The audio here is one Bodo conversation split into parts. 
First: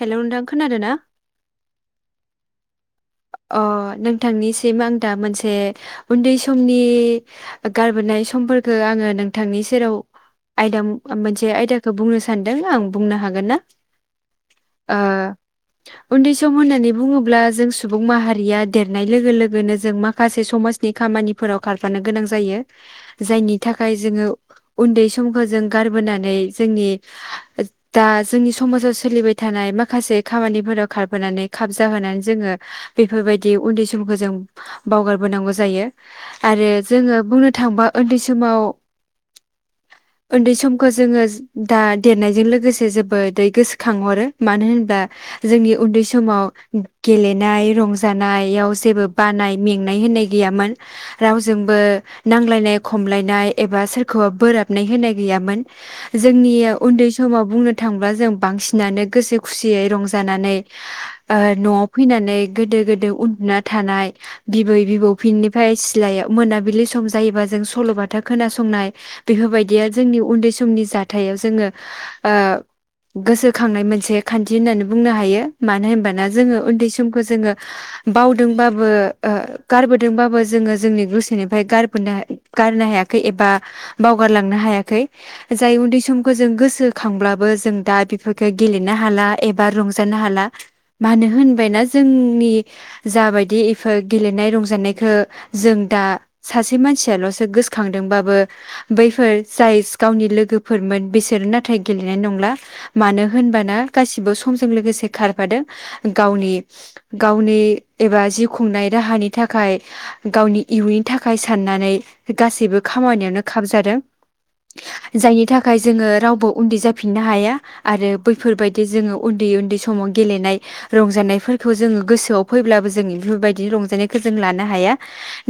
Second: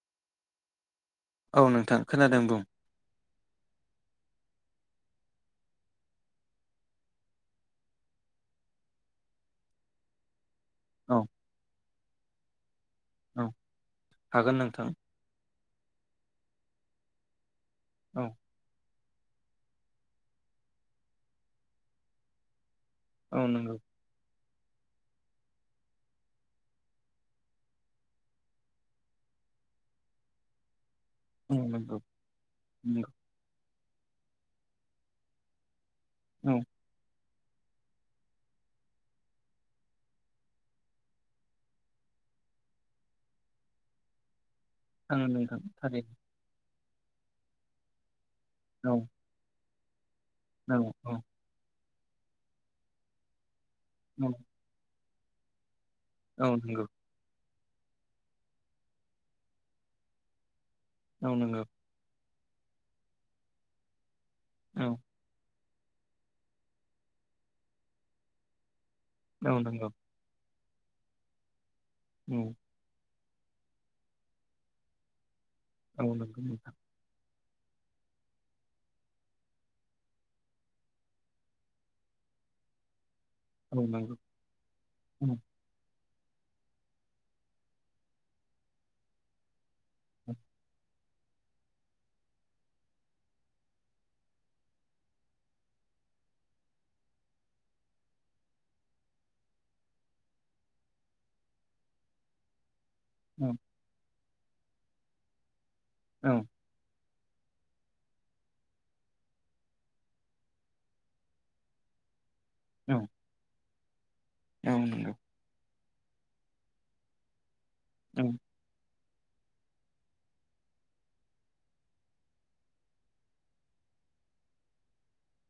हेलौ नोंथां खोनादों ना? औ नोंथां खोनादों बुं। अह नोंथांनिसिम आं दा मोनसे उन्दै समनि ओ गारबोनाय समफोरखो आङो नोंथांनि सेराव आयदा औ मो-मोनसे आयदाखौ बुंनो सा नदों आं बुंनो हागोन औ ना हागोन नोंथां ओ उन्दै सम होननानै बुङोब्ला जों सुबुं औ माहारिया देर नाय लोगो लोगोनो जों माखासे समाजनि खामानिफोराव खारफानो गोनां जायो। औ जायनि नंगौ थाखाय जोङो उन्दै समखौ जों गारबोनानै जोंनि दा जोंनि समाजाव सोलिबाय थानाय माखासे खामानिफोराव खारफोनानै औ नंगौ खाबजाहोनानै जोङो नंगौ बेफोरबायदि उन्दै समखौ जों बावगारबोनांगौ जायो। औ आरो जोङो बुंनो थांबा ओन्दै समाव ओन्दै समखो जोङो दा देरनायजों लोगोसे जोबोदै गोसोखांहरो। मानो होनबा आङो नोंथां जोंनि उन्दै थारैनो समाव गेले नाय, रंजाना याव औ जेबो बानाय मेंनाय होननाय गैयामोन औ रावजोंबो नांलायनाय, खमलायनाय एबा सोरखौबा बोराबनाय होननाय गैयामोन। औ जोंनि नंगौ उन्दै समाव बुंनो थांब्ला जों बांसिनानो गोसो खुसियै रंजानानै औ ओ नंगौ न' नानै गोदो गोदो उन्दुना थानाय बिबै औ बिबौ फिननो ओमफ्राय सिलायाव मोनाबिलि सम जायोबा जों सल'बाथा खोनासंनाय औ बेफोरबायदिया नंगौ जोंनि उन्दै सम समनि जाथायाव जोङो ओ औ गोसोखांनाय मोनसे खान्थि होननानै बुंनो हायो। मानो औ होनबाना नंगौ जोङो नोंथां उन्दै जोङो बावदोंबाबो ओ गारबोदोंबाबो जोङो जोंनि गोसोनिफ्रायार गारनो हायाखै एबा औ नंगौ बावगारलांनो हायाखै औ जाय उन्दै सम जों गोसोखांब्लाबो जों दा बेफोरखौ गेलेनो हाला एबा रंजानो हाला मानो होनबायना जोंनि जाबायदि इफोर गेलेनाय रंजानायखौ जों दा सासे मानसियाल'सो गोसोखांदोंबाबो बैफोर जाय गावनि लोगोफोरमोन बिसोरो नाथाय गेलेनाय नंला। मानो औ होनबाना गासिबो समजों लोगोसे खारफादों औ गावनि गावनि एबा जिउ खुंनाय राहानि थाखाय गावनि इयुननि थाखाय साननानै गासैबो नंगौ औ खामानियावानो खाब जा दों औ नंगौ थाखाय जोङो रावबो उन्दै जाफिननो हाया। आरो उम बैफोरबायदि जोङो उन्दै उन्दै समाव गेलेनाय रंजानायफोर जों गोसोआव फैब्लाबो जों बेफोरबायदिनो रजानायखौ जों लानो हाया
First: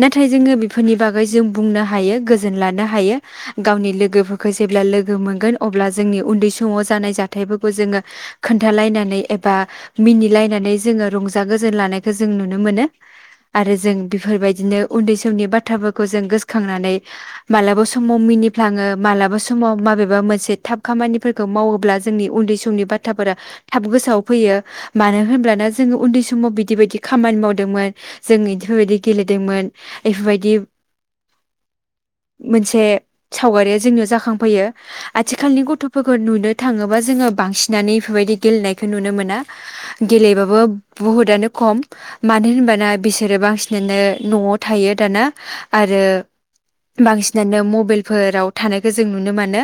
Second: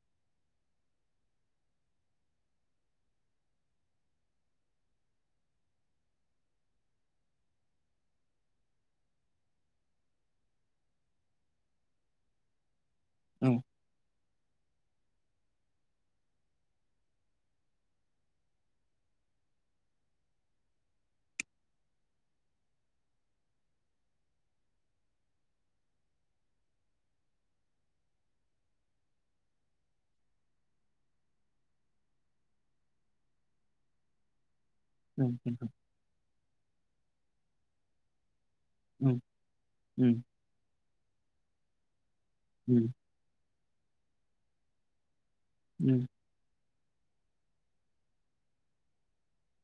नाथाय जोङो बेफोरनि बागै जों बुंनो हायो गोजोन लानो हायो गावनि लोगोफोरखौ जेब्ला लोगो मोनगोन अब्ला जोंनि उन्दै समाव जानाय जाथायफोरखौ जोङो खोन्थालायनानै एबा मिनिलायनानै जोङो रंजा गोजोन लानायखौ जों नुनो मोनो। उम आरो जों बेफोरबायदिनो उन्दै समनि बाथ्राफोरखौ जों गोसोखांनानै मालाबा समाव मिनिफ्लाङो मालाबा समाव माबेबा मोनसे थाब खामानिफोरखौ मावोब्ला जोंनि उन्दै समनि बाथ्राफोरा थाब गोसोआव फैयो मानो होनब्लाना जोङो उन्दै समाव बिदि बायदि खामानि मावदोंमोन जों बेदिफोरबायदि गेलेदोंमोन बेफोरबायदि मोनसे सावगारिया जोंनियाव जाखांफैयो उम औ आथिखालनि गथ'फोरखौ नुनो थाङोबा जोङो बांसिनानो एफोरबायदि गेलेनायखौ नुनो मोना गेलेबाबो बुहुतआनो खम मानो होनबाना नंगौ बिसोरो बांसिन बिदिनो न'आव थायो दाना आरो बांसिनानो मबाइलफोराव थानायखौ जों नुनो मोनो।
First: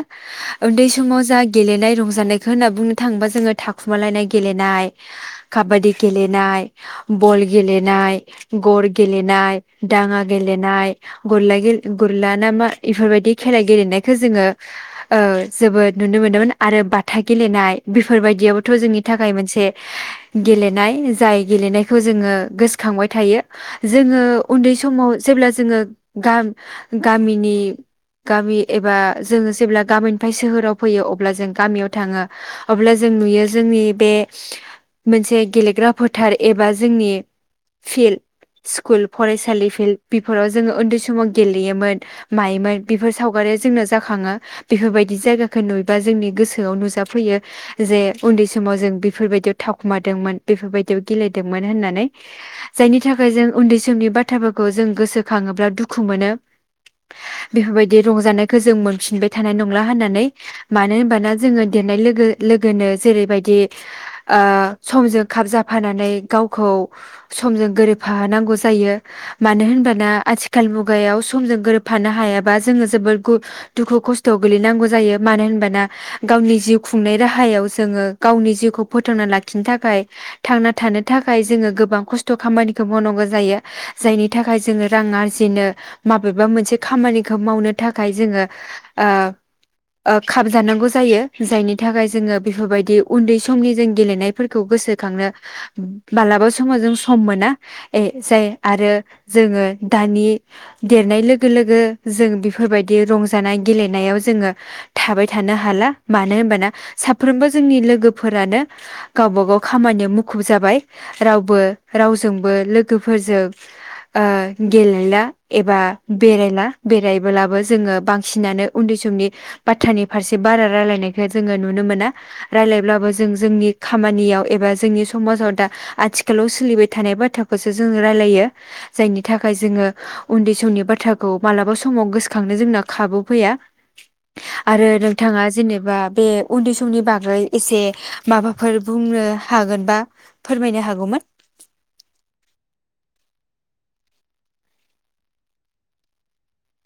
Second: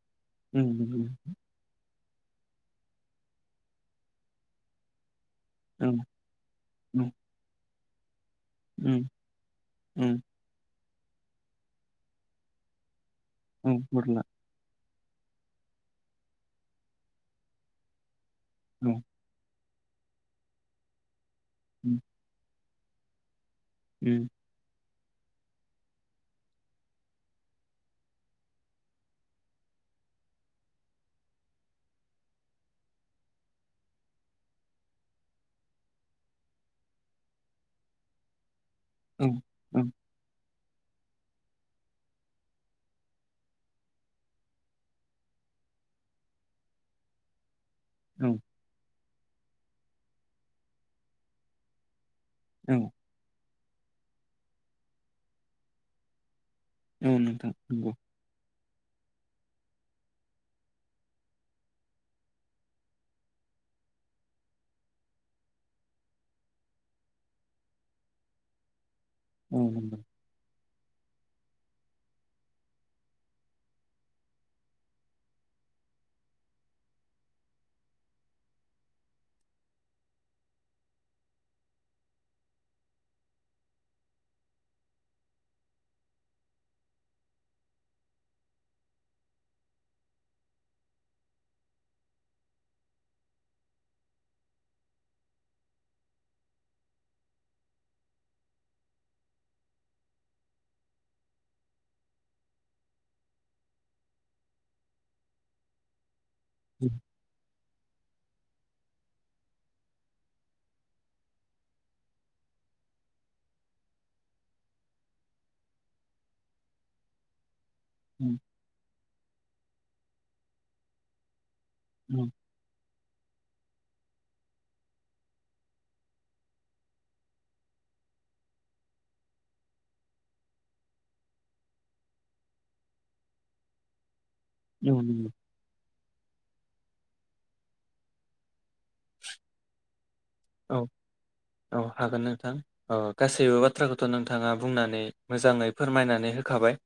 उन्दै समाव औ जा गेलेनाय रंजानाय जानायखौ होनना बुंनो थाङोबा जोङो थाखुमालायनाय गेलेनाय औ काबादि नाय बल गे गेलेनाय गर उम गेलेनाय उम दांङा गेलेनाय गरलाइ गेले गरला ना मा इफोरबायदि बे खेला औ गेलेनायखौ बोरला जोङो ओ जोबोद नुनो मोनदोंमोन आरो बाथा गेलेनाय। बे फोरबायदियाबोथ' औ जोंनि थाखाय मोनसे गेले नाय जायो गेलेनायखौ उम जोङो गोसो खांबाय थायो। जोङो उम उन्दै सम समाव जेब्ला जोङो गाम गामिनि गामि एबा जोङो जेब्ला गामिनिफ्राय सोहोराव फैयो अब्ला जों गामियाव थांङो अब्ला जों नुयो जोंनि बे मोनसे गेलेग्रा फोथार एबा जोंनि फिल्ड स्कुल औ फरायसालि औ फिलद बेफोराव जों जोङो उन्दै समाव गेलेयोमोन मायोमोन बेफोर सावगारिया जोंना जाखांङो बेफोरबायदि जायगाखौ नुयोबा जोंनि गोसोआव नुजाफैयो जे उन्दै समाव जों बि बेफोरबायदियाव थाखुमादोंमोन बेफोरबायदियाव गेलेदोंमोन होननानै औ जायनि थाखाय जों उन्दै समनि बाथ्राफोरखौ जों गोसोखांङोब्ला दुखु मोनो‌। औ नोंथां नंगौ खौ जों मोनफिनबाय थानाय नंला होननानै मानो होनबाना जोङो देरनाय लोगो लोगोनो जेरैबायदि आ समजों खाब जाफानानै गावखौ समजों गोरोबफाहोनांगौ जायो औ मानो नंगौ होनबाना आथिख आथिखाल मुगायाव समजों गोरोबफानो हायाबा जोङो जोबोर गु दुखु खस्थ' गोलैनांगौ जायो मानो होनबाना गावनि जिउ खुंनाय राहायाव जोङो गावनि जिउखौ फोथांना लाखिनो थाखाय थांना थानो थाखाय जोङो गोबां खस्थ' खामानिखौ मावनांगौ जायो जायनि थाखाय जोङो रां आरजिनो माबेबा मोनसे खामानिखौ मावनो थाखाय जोङो आ आ खाबजानांगौ जायो जायनि थाखाय जोङो बेफोरबायदि उन्दै समनि जों गेलेनायफोरखौ गोसो खांनो मालाबा समाव जों सम मोना ए जाय आरो जोङो दानि देरनाय लोगो लोगो जों बेफोरबायदि रंजानाय गेलेनायाव जोङो थाबाय थानो हाला मानो होनबा ना उम साफ्रोमबो जोंनि लोगो फोरानो गावबा गाव खामानियाव मुखुब जाबाय रावबो रावजोंबो लोगोफोरजों ओ गेलेला एबा बेरायला बेरायबोलाबो जोङो उम बांसिनानो उन्दै समनि बाथ्रानि फारसे बारा रायलायनायखो जोङो नुनो मोना उम रायलायब्लाबो जों जोंनि खामानियाव एबा जोंनि समाजाव दा आथिखालाव सोलिबाय थानाय बाथ्राखौसो जोङो रायलायो जायनि थाखाय जोङो उन्दै समनि बाथ्राखौ मालाबा समाव गोसोखांनो जोंना खाबु फैया आरो उम उम नोंथाङा जेनेबा बे उन्दै स समनि बागै एसे माबाफोर बुंनो हागोनबा औ फोरमायनो हागौमोन औ हागोन नोंथां ओ गासैबो बाथ थ्राखौथ' नोंथाङा बुंनानै मोजाङै फोरमायनानै होखाबाय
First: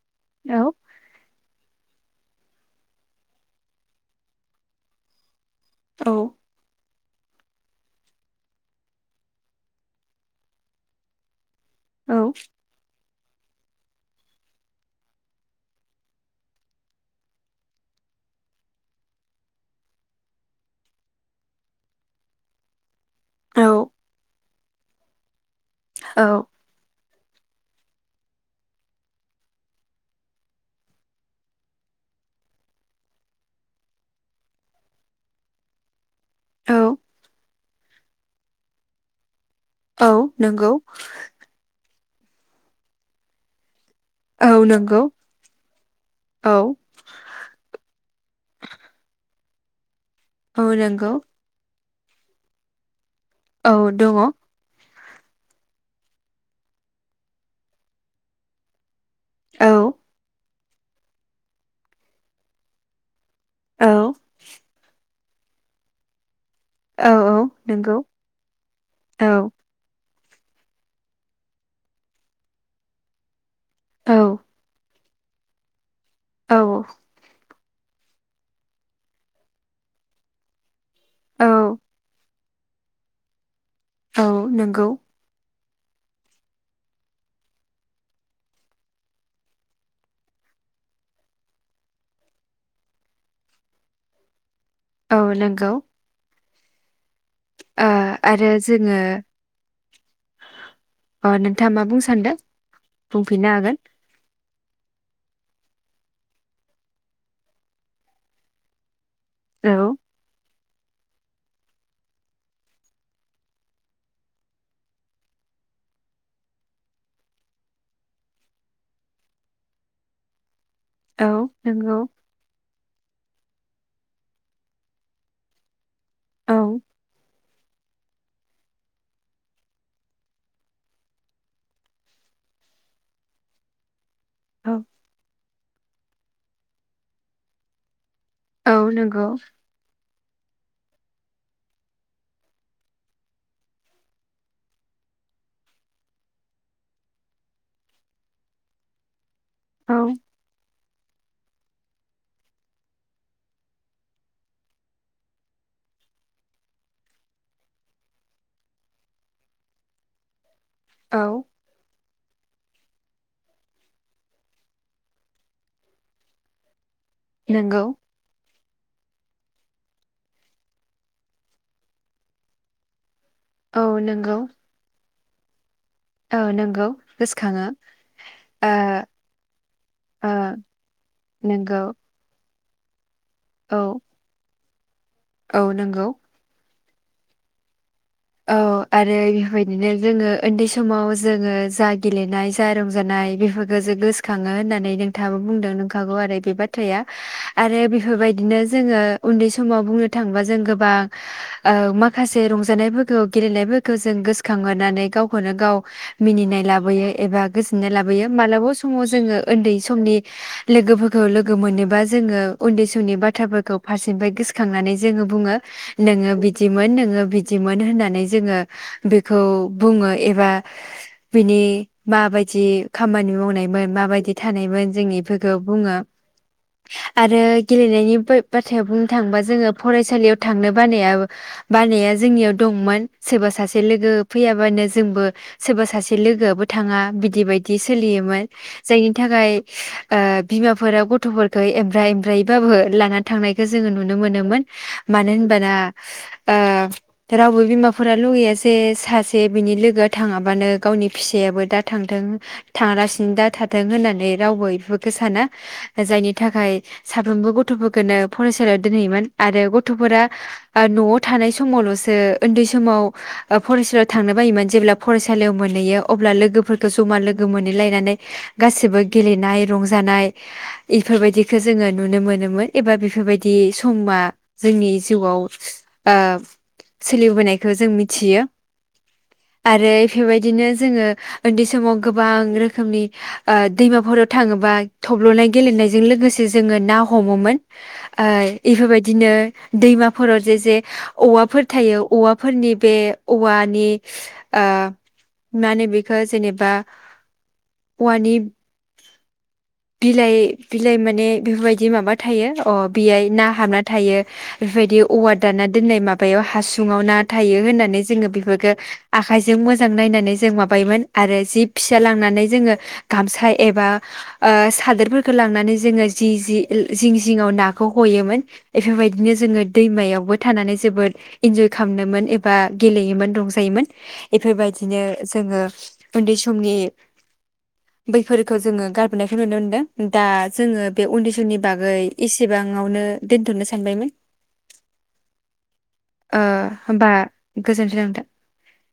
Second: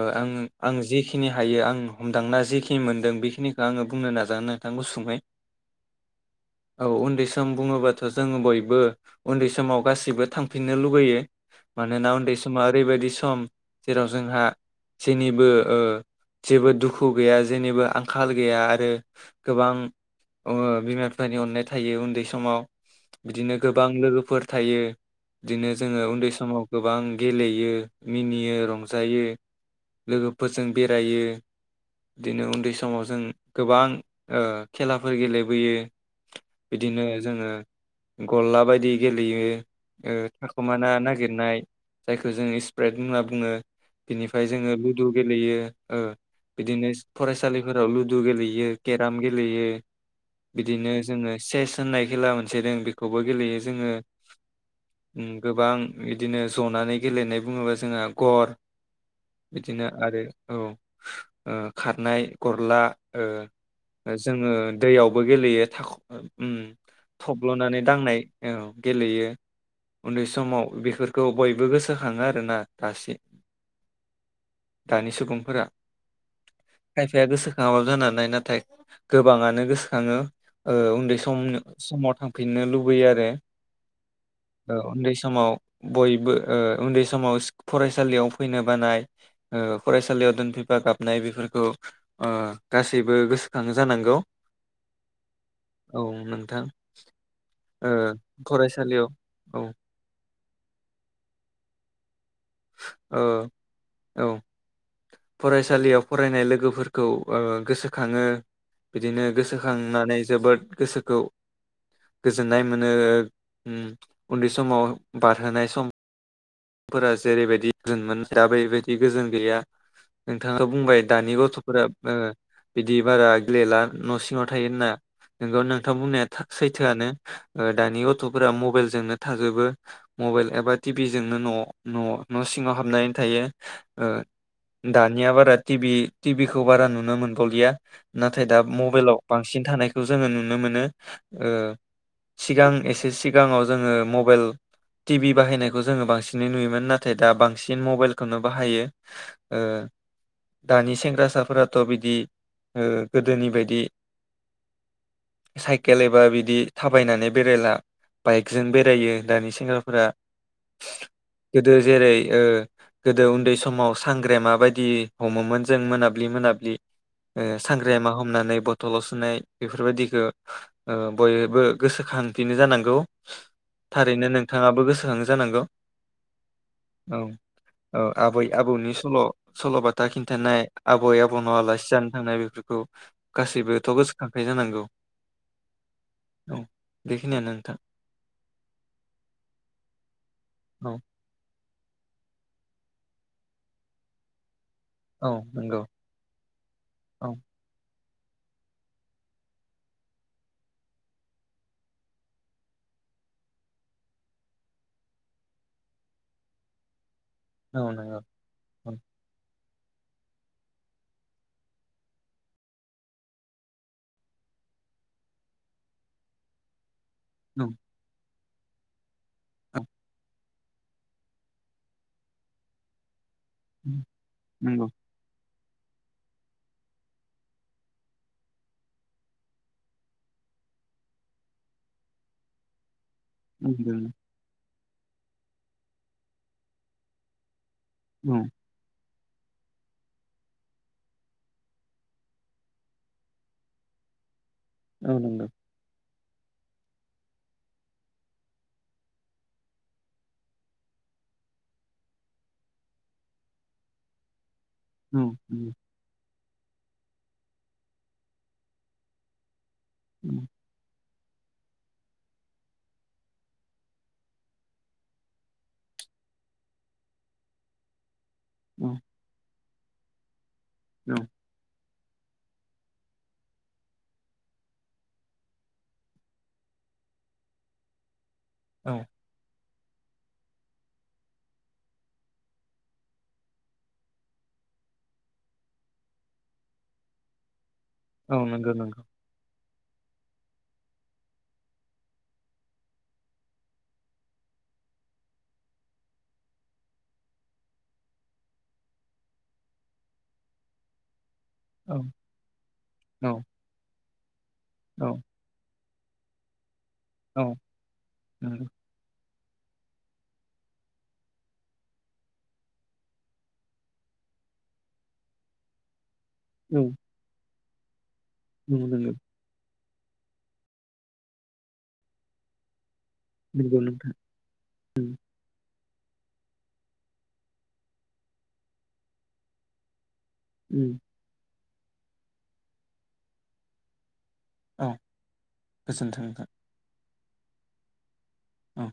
ओ आं औ आं जेखिनि हायो आं हमदांना जेखिनि मोनदों बेखिनिखौ आङो बुंनो नाजागोन नोंथां गुसुङै औ औ उन्दै सम बुङोबा थ' जोङो बयबो उन्दै समाव गासिबो थांफिननो लुुबैयो मानोना औ उन्दै समा ओरैबायदि स सम जेराव जोंहा जेनिबो ओ जेबो दुखु गैया जेनिबो आंखाल गैया आरो गोबां ओ बिमा बिफानि अननाय थायो उन्दै समाव बिदिनो औ गोबां लोगोफोर थायो बिदिनो जोङो उन्दै औ समाव गोबां गेलेयो मिनियो रंजायो लोगोफोरजों बेरायो बिदिनो उन्दै समाव जों गोबां ओ खेलाफोर गेलेबोयो औ बिदिनो जोङो गलला बायदि गेलेयो औ ओ नंगौ थाखुमाना नागिरनाय जायखो जों स्प्रेड होनना बुङो बिनिफाय औ जोङो नंगौ लुदु गेलेयो ओ औ बिदिनो फरायसालिफोराव लुदु गेलेयो केराम गे लेयो औ बिदिनो नंगौ जोङो सेस होननाय खेला मोन से दों बिख खौबो गेलेयो औ जोङो दङ उम गोबां इदिनो जनानै गेलेनाय बुङोबा जोंहा गर औ बिदिनो औ आरो औ ओ खारनाय गरला ओ ओ जोङो दैयाव बो गेलेयो थाखु औ औ थब्ल'नानै नंगौ दांनाय औ औ गेलेयो। उन्दै समाव बेफोरखौ बयबो गोसोखाङो आरोना दासे औ। दानि सुबुंफोरा औ [unintelligible] नाव जानानै नाथाय गोबाङानो गोसोखाङो। ओ उन्दै औ समनो समाव थांफिननो लुबैयो आरो। औ ओ नंगौ उन्दै समाव बयबो ओ उन्दै समाव फरायसालियाव फैनो बानाय ओ फरायसालियाव दोनफैफा गाबनाय बेफोरखौ ओ गासैबो गोसोखांओ जानांगौ। औ नोंगौ। थां। [unintelligible] ओ आरो जोङो औ अ नोंथाङा मा बुंनो सानदों। औ बुंफिननो हागोन औ। फरायसालियाव फरायनाय लोगोफोरखौ गोसोखाङो। बिदिनो औ गोसोखांनानै जोबोद गोसोखौ गोजोननाय मोनो उन्दै समाव बारहोनाय सम फोरा जेरैबायदि गोजोन मोन दा बेबायदि गोजोन गैया नोंथाङा बुंबाय औ दानि गथ'फोरा नंगौ ओ बिदि बारा गेलेला न' सिङाव थायोहोनना नोंगौ नों थां बुंनाया औ सैथोआनो ओ दानि गथ'फोरा मबाइल जोंनो थाजोबो मबाइल एबा टि भि जों नो न' न' न' सिङाव हाबनानै थायो ओ औ दानिया बारा टिभि टिभिखौ बारा नुनो मोनबावलिया। नाथाय दा औ मबाइलाव नंगौ बांसिन थानाय खौ जोङो नुनो मोनो ओ सिगां एसे सिगाङाव जोङो मबाइल टि भि बाहायनायखौ जोङो बांसि सिनै नुयोमोन नाथाय दा बांसिन मबाइलखौनो बाहायो। ओ औ दानि सेंग्रासाफोराथ' बिदि ओ गोदोनि बायदि साइकेल एबा बिदि थाबायनानै बेरायला बाइकजों बेरायो दानि सेंग्राफोरा। औ गोदो जेरै ओ गोदो उन्दै समाव सांग्रेमा बायदि हमोमोन जों मोनाब्लि मोनाब्लि ओ नंगौ सांग्रे मा हमनानै थल' सुनाय बेफोरबायदिखो ओ बयबो गोसोखांफिनो जानांगौ। औ थारैनो नंगौ नोंथाङाबो गोसोखाङो जानांगौ। औ औ नंगौ गोसोखाङो ओ आबै ओ आबौनि सल-सल'बाथा ओ खिन्थानाय आबै आबौ नाव नंगौ आलासि जानो थांनाय बेफोर औ औ गासैबोथ' गोसखांखायो जानांगौ। औ नंगौ। औ बेखिनियानो नोंथां औ आरो इफोर बायदिनो जोङो ओन्दै औ समाव जोङो जा गेलेनाय जा रंजानाय बेफोरखौसो गोसोखाङो होननानै नानै औ नोंथाङाबो बुंदों नंगौ नंखागौ आरो बे बाथ्राया औ आरो बे बेफोरबायदिनो जोङो उन्दै समाव बुंनो थाङोबा जों गोबां ओ माखासे रंजानायफोर खौ गेलेनायफोरखौ जों गोसखांहरनानै गावखौनो गाव मिनिनाय लाबोयो एबा औ गोजोननाय नंगौ लाबोयो मालाबा औ समाव जोङो ओन्दै समनि लोगोफोरखौ लोगो मोनोबा जोङो उन्दै समनि बाथ्राफोरखौ फारसेनिफ्राय गोसखांनानै जोङो बुङो नोङो बिदिमोन नोङो औ बिदिमोन होननानै जोङो बेखौ बुङो एबा बिनि माबायदि खामानि मावनायमोन माबायदि थानायमोन नंगौ औ जों इफोर खौ बुङो आरो गेलेनायनि बा-बाथायाव बुंनो थाङोबा जोङो फरायसालियाव थांनो बानाया बानाया जोंनियाव दंमोन। सोरबा औ सासे नंगौ लोगो फैयाबानो जोंबो सोरबा सासे लोगोआबो थाङा बिदि बायदि दि औ सोलियोमोन जायनि बिनि थाखाय ओ बिमाफोरा गथ'फोरखौ एमब्रा एमब्रायैबाबो लानानै थांनायखौ जोङो नुनो मोनोमोन। औ मानो होनबाना ओ रावबो बिमाफोरा लुगैया जे सासे बिनि लोगोआ थाङाबानो गावनि फिसायाबो दा थांथों थाङालासिनो दा थाथों होननानै रावबो बेफोरखौ साना जायनि थाखाय साफ्रोमबो गथ'फोरखौनो फरायसालियाव दोनहैयोमोन आरो गथ गथ'फोरा ओ न' थानाय समावल'सो ओ ओन्दै समाव ओ फरायसालियाव थांनो बायोमोन जेब्ला फरायसालियाव मोनहैयो अब्ला लोगोफोरखौ जमा लोगो मोनहैलायनानै गासिबो गेलेनाय रंजानाय औ इफोरबायदिखो जोङो नुनो मोनोमोन एबा बेफोरबायदि स'मा जोंनि जिउआव ओ सोलिबोनायखो जों मिथियो औ आरो बेबायदिनो जोङो उन्दै समाव गोबां रोखोमनि ओ दैमाफोराव थाङोबा थब्ल'नाय गेलेनायजों लोगोसे जोङो ना हमोमोन ओ औ नंगौ नंगौ औ इफोरबायदिनो दैमाफोराव जे जे औवा फोर थायो औवाफोरनि बे औवानि ओ मा होनो बेखौ जेनेबा औवानि बिलाइ बिलाइ माने बेफोरबायदि औ माबा थायो अ बेयाय ना हाबना थायो। बेफोरबायदि औ औवा दानना दोननाय मा बायाव हा सुंआव ना औ नंगौ औ थायो होननानै जोङो बेफोरखो आखाइजों मोजां नायनानै जों माबायोमोन आरो जि फिसा लांनानै जोङो गामसा एबा ओ सादोरफोरखो लांनानै जोङो जि-जि-जिं जिं आव ना हयोमोन नंगौ नंगौ इफोरबायदिनो जोङो दैमायावबो थानानै जोबोद इन्जय खामनोमोन एबा गेलेयोमोन नंगौ रंजायोमोन नोंथां इफोरबायदिनो औ जोङो उन्दै समनि बैफोरखो जोङो गारबोनायखो नुनो मोनदो दा जोङो बे उन्दै समनि बागै इसेबांआवनो दोनथ'नो सानबायमोन। औ ओ होमबा गोजोन्थो नोंथां औ